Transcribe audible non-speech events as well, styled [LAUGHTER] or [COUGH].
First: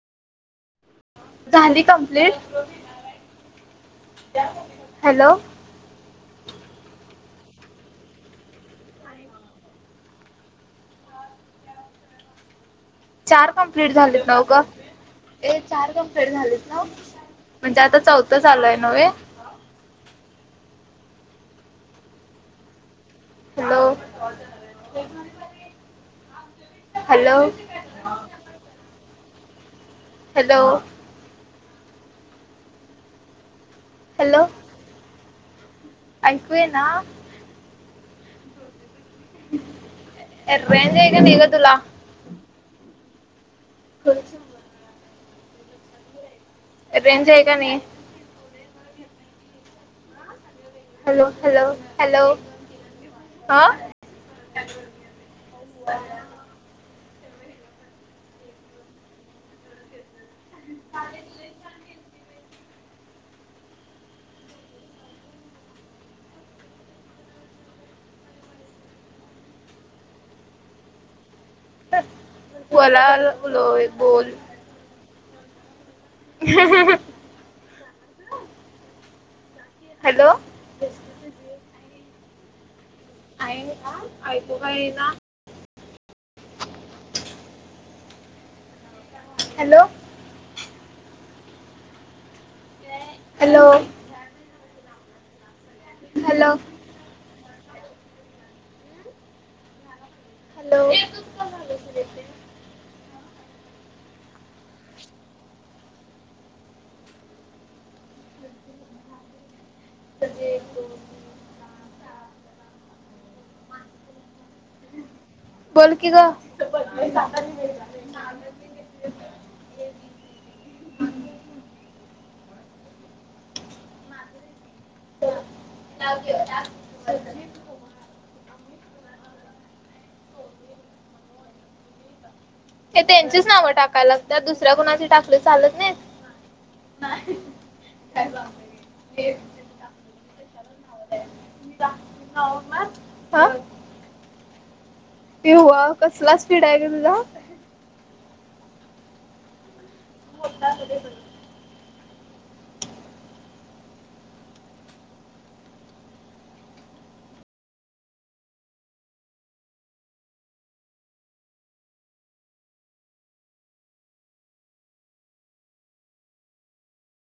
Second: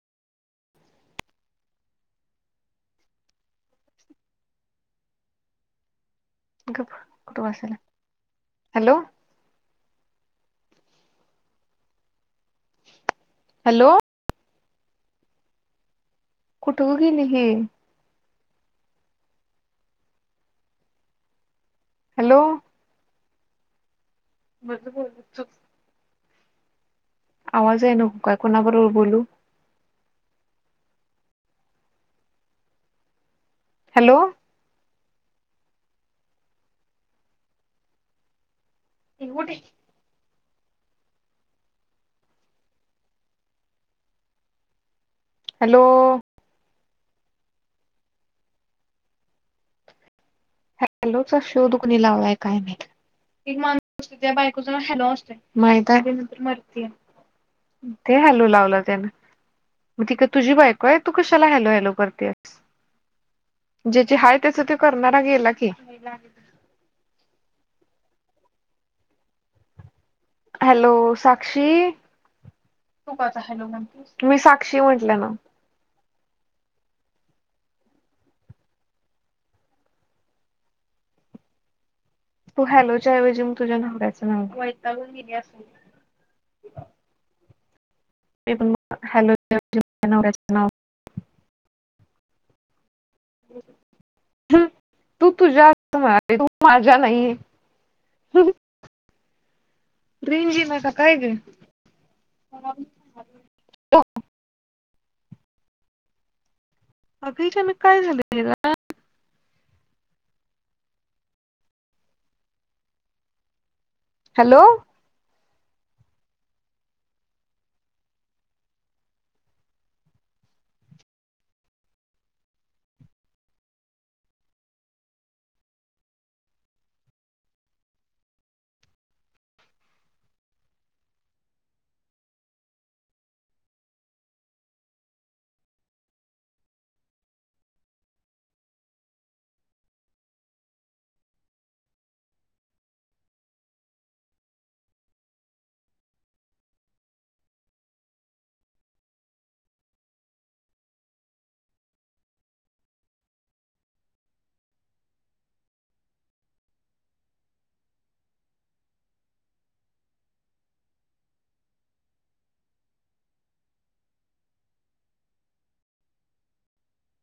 झाली complete hello [UNINTELLIGIBLE] hello चार complete hello झाले ना उग ये चार क- झालीत कुठ नव ग गेली ही म्हणजे आता चौथं चालू ये ना नव्ह हे. हॅलो हॅलो [INAUDIBLE] हॅलो आवाज [INAUDIBLE] कुणा बरोबर बोलू? हॅलो हॅलो ऐकूय ना [INAUDIBLE] ये रेंज आहे का नाही गं तूला? हो [INAUDIBLE] हॅलो रेंज आहे का नाही हॅलो हॅलोचा शो हॅलो दुखणी हॅलो लावलाय काय माहीत एक हा माणूस असते त्या बायकोच नाव हॅला असते माहीती आहे त्याच्या नंतर मरतीया. ते हॅलो लावलं त्यान. मग ती का तुझी बायको ये तू कशाला हॅलो हॅलो करतेस. ज्या जिथे हाय त्याच ते करणारा गेला की [UNINTELLIGIBLE] हॅलो साक्षी बोला तू का आता हॅलो बोल म्हणतीस बोल मी साक्षी म्हंटलं ना ह [INAUDIBLE] हॅलो तू हॅलोच्याऐवजी मग आहे तुझ्या नवऱ्याचे ऐकू नाव का वैतागून येईना गेलीयास ण म हॅलो हॅलो तू तुझस्त हॅलो मझ या नाहीे. रिंज येईना का काय गं हॅलो अगचानक काय झालं? सज हॅलो बोल की ग हव हे त्यांचीच नावं टाकायला लागतात दुसऱ्या कुणाचे टाकले चालत नाहीत. नाही हे मा ह ते नवं कसला स्पीड आहे का तुझा मोडा क ब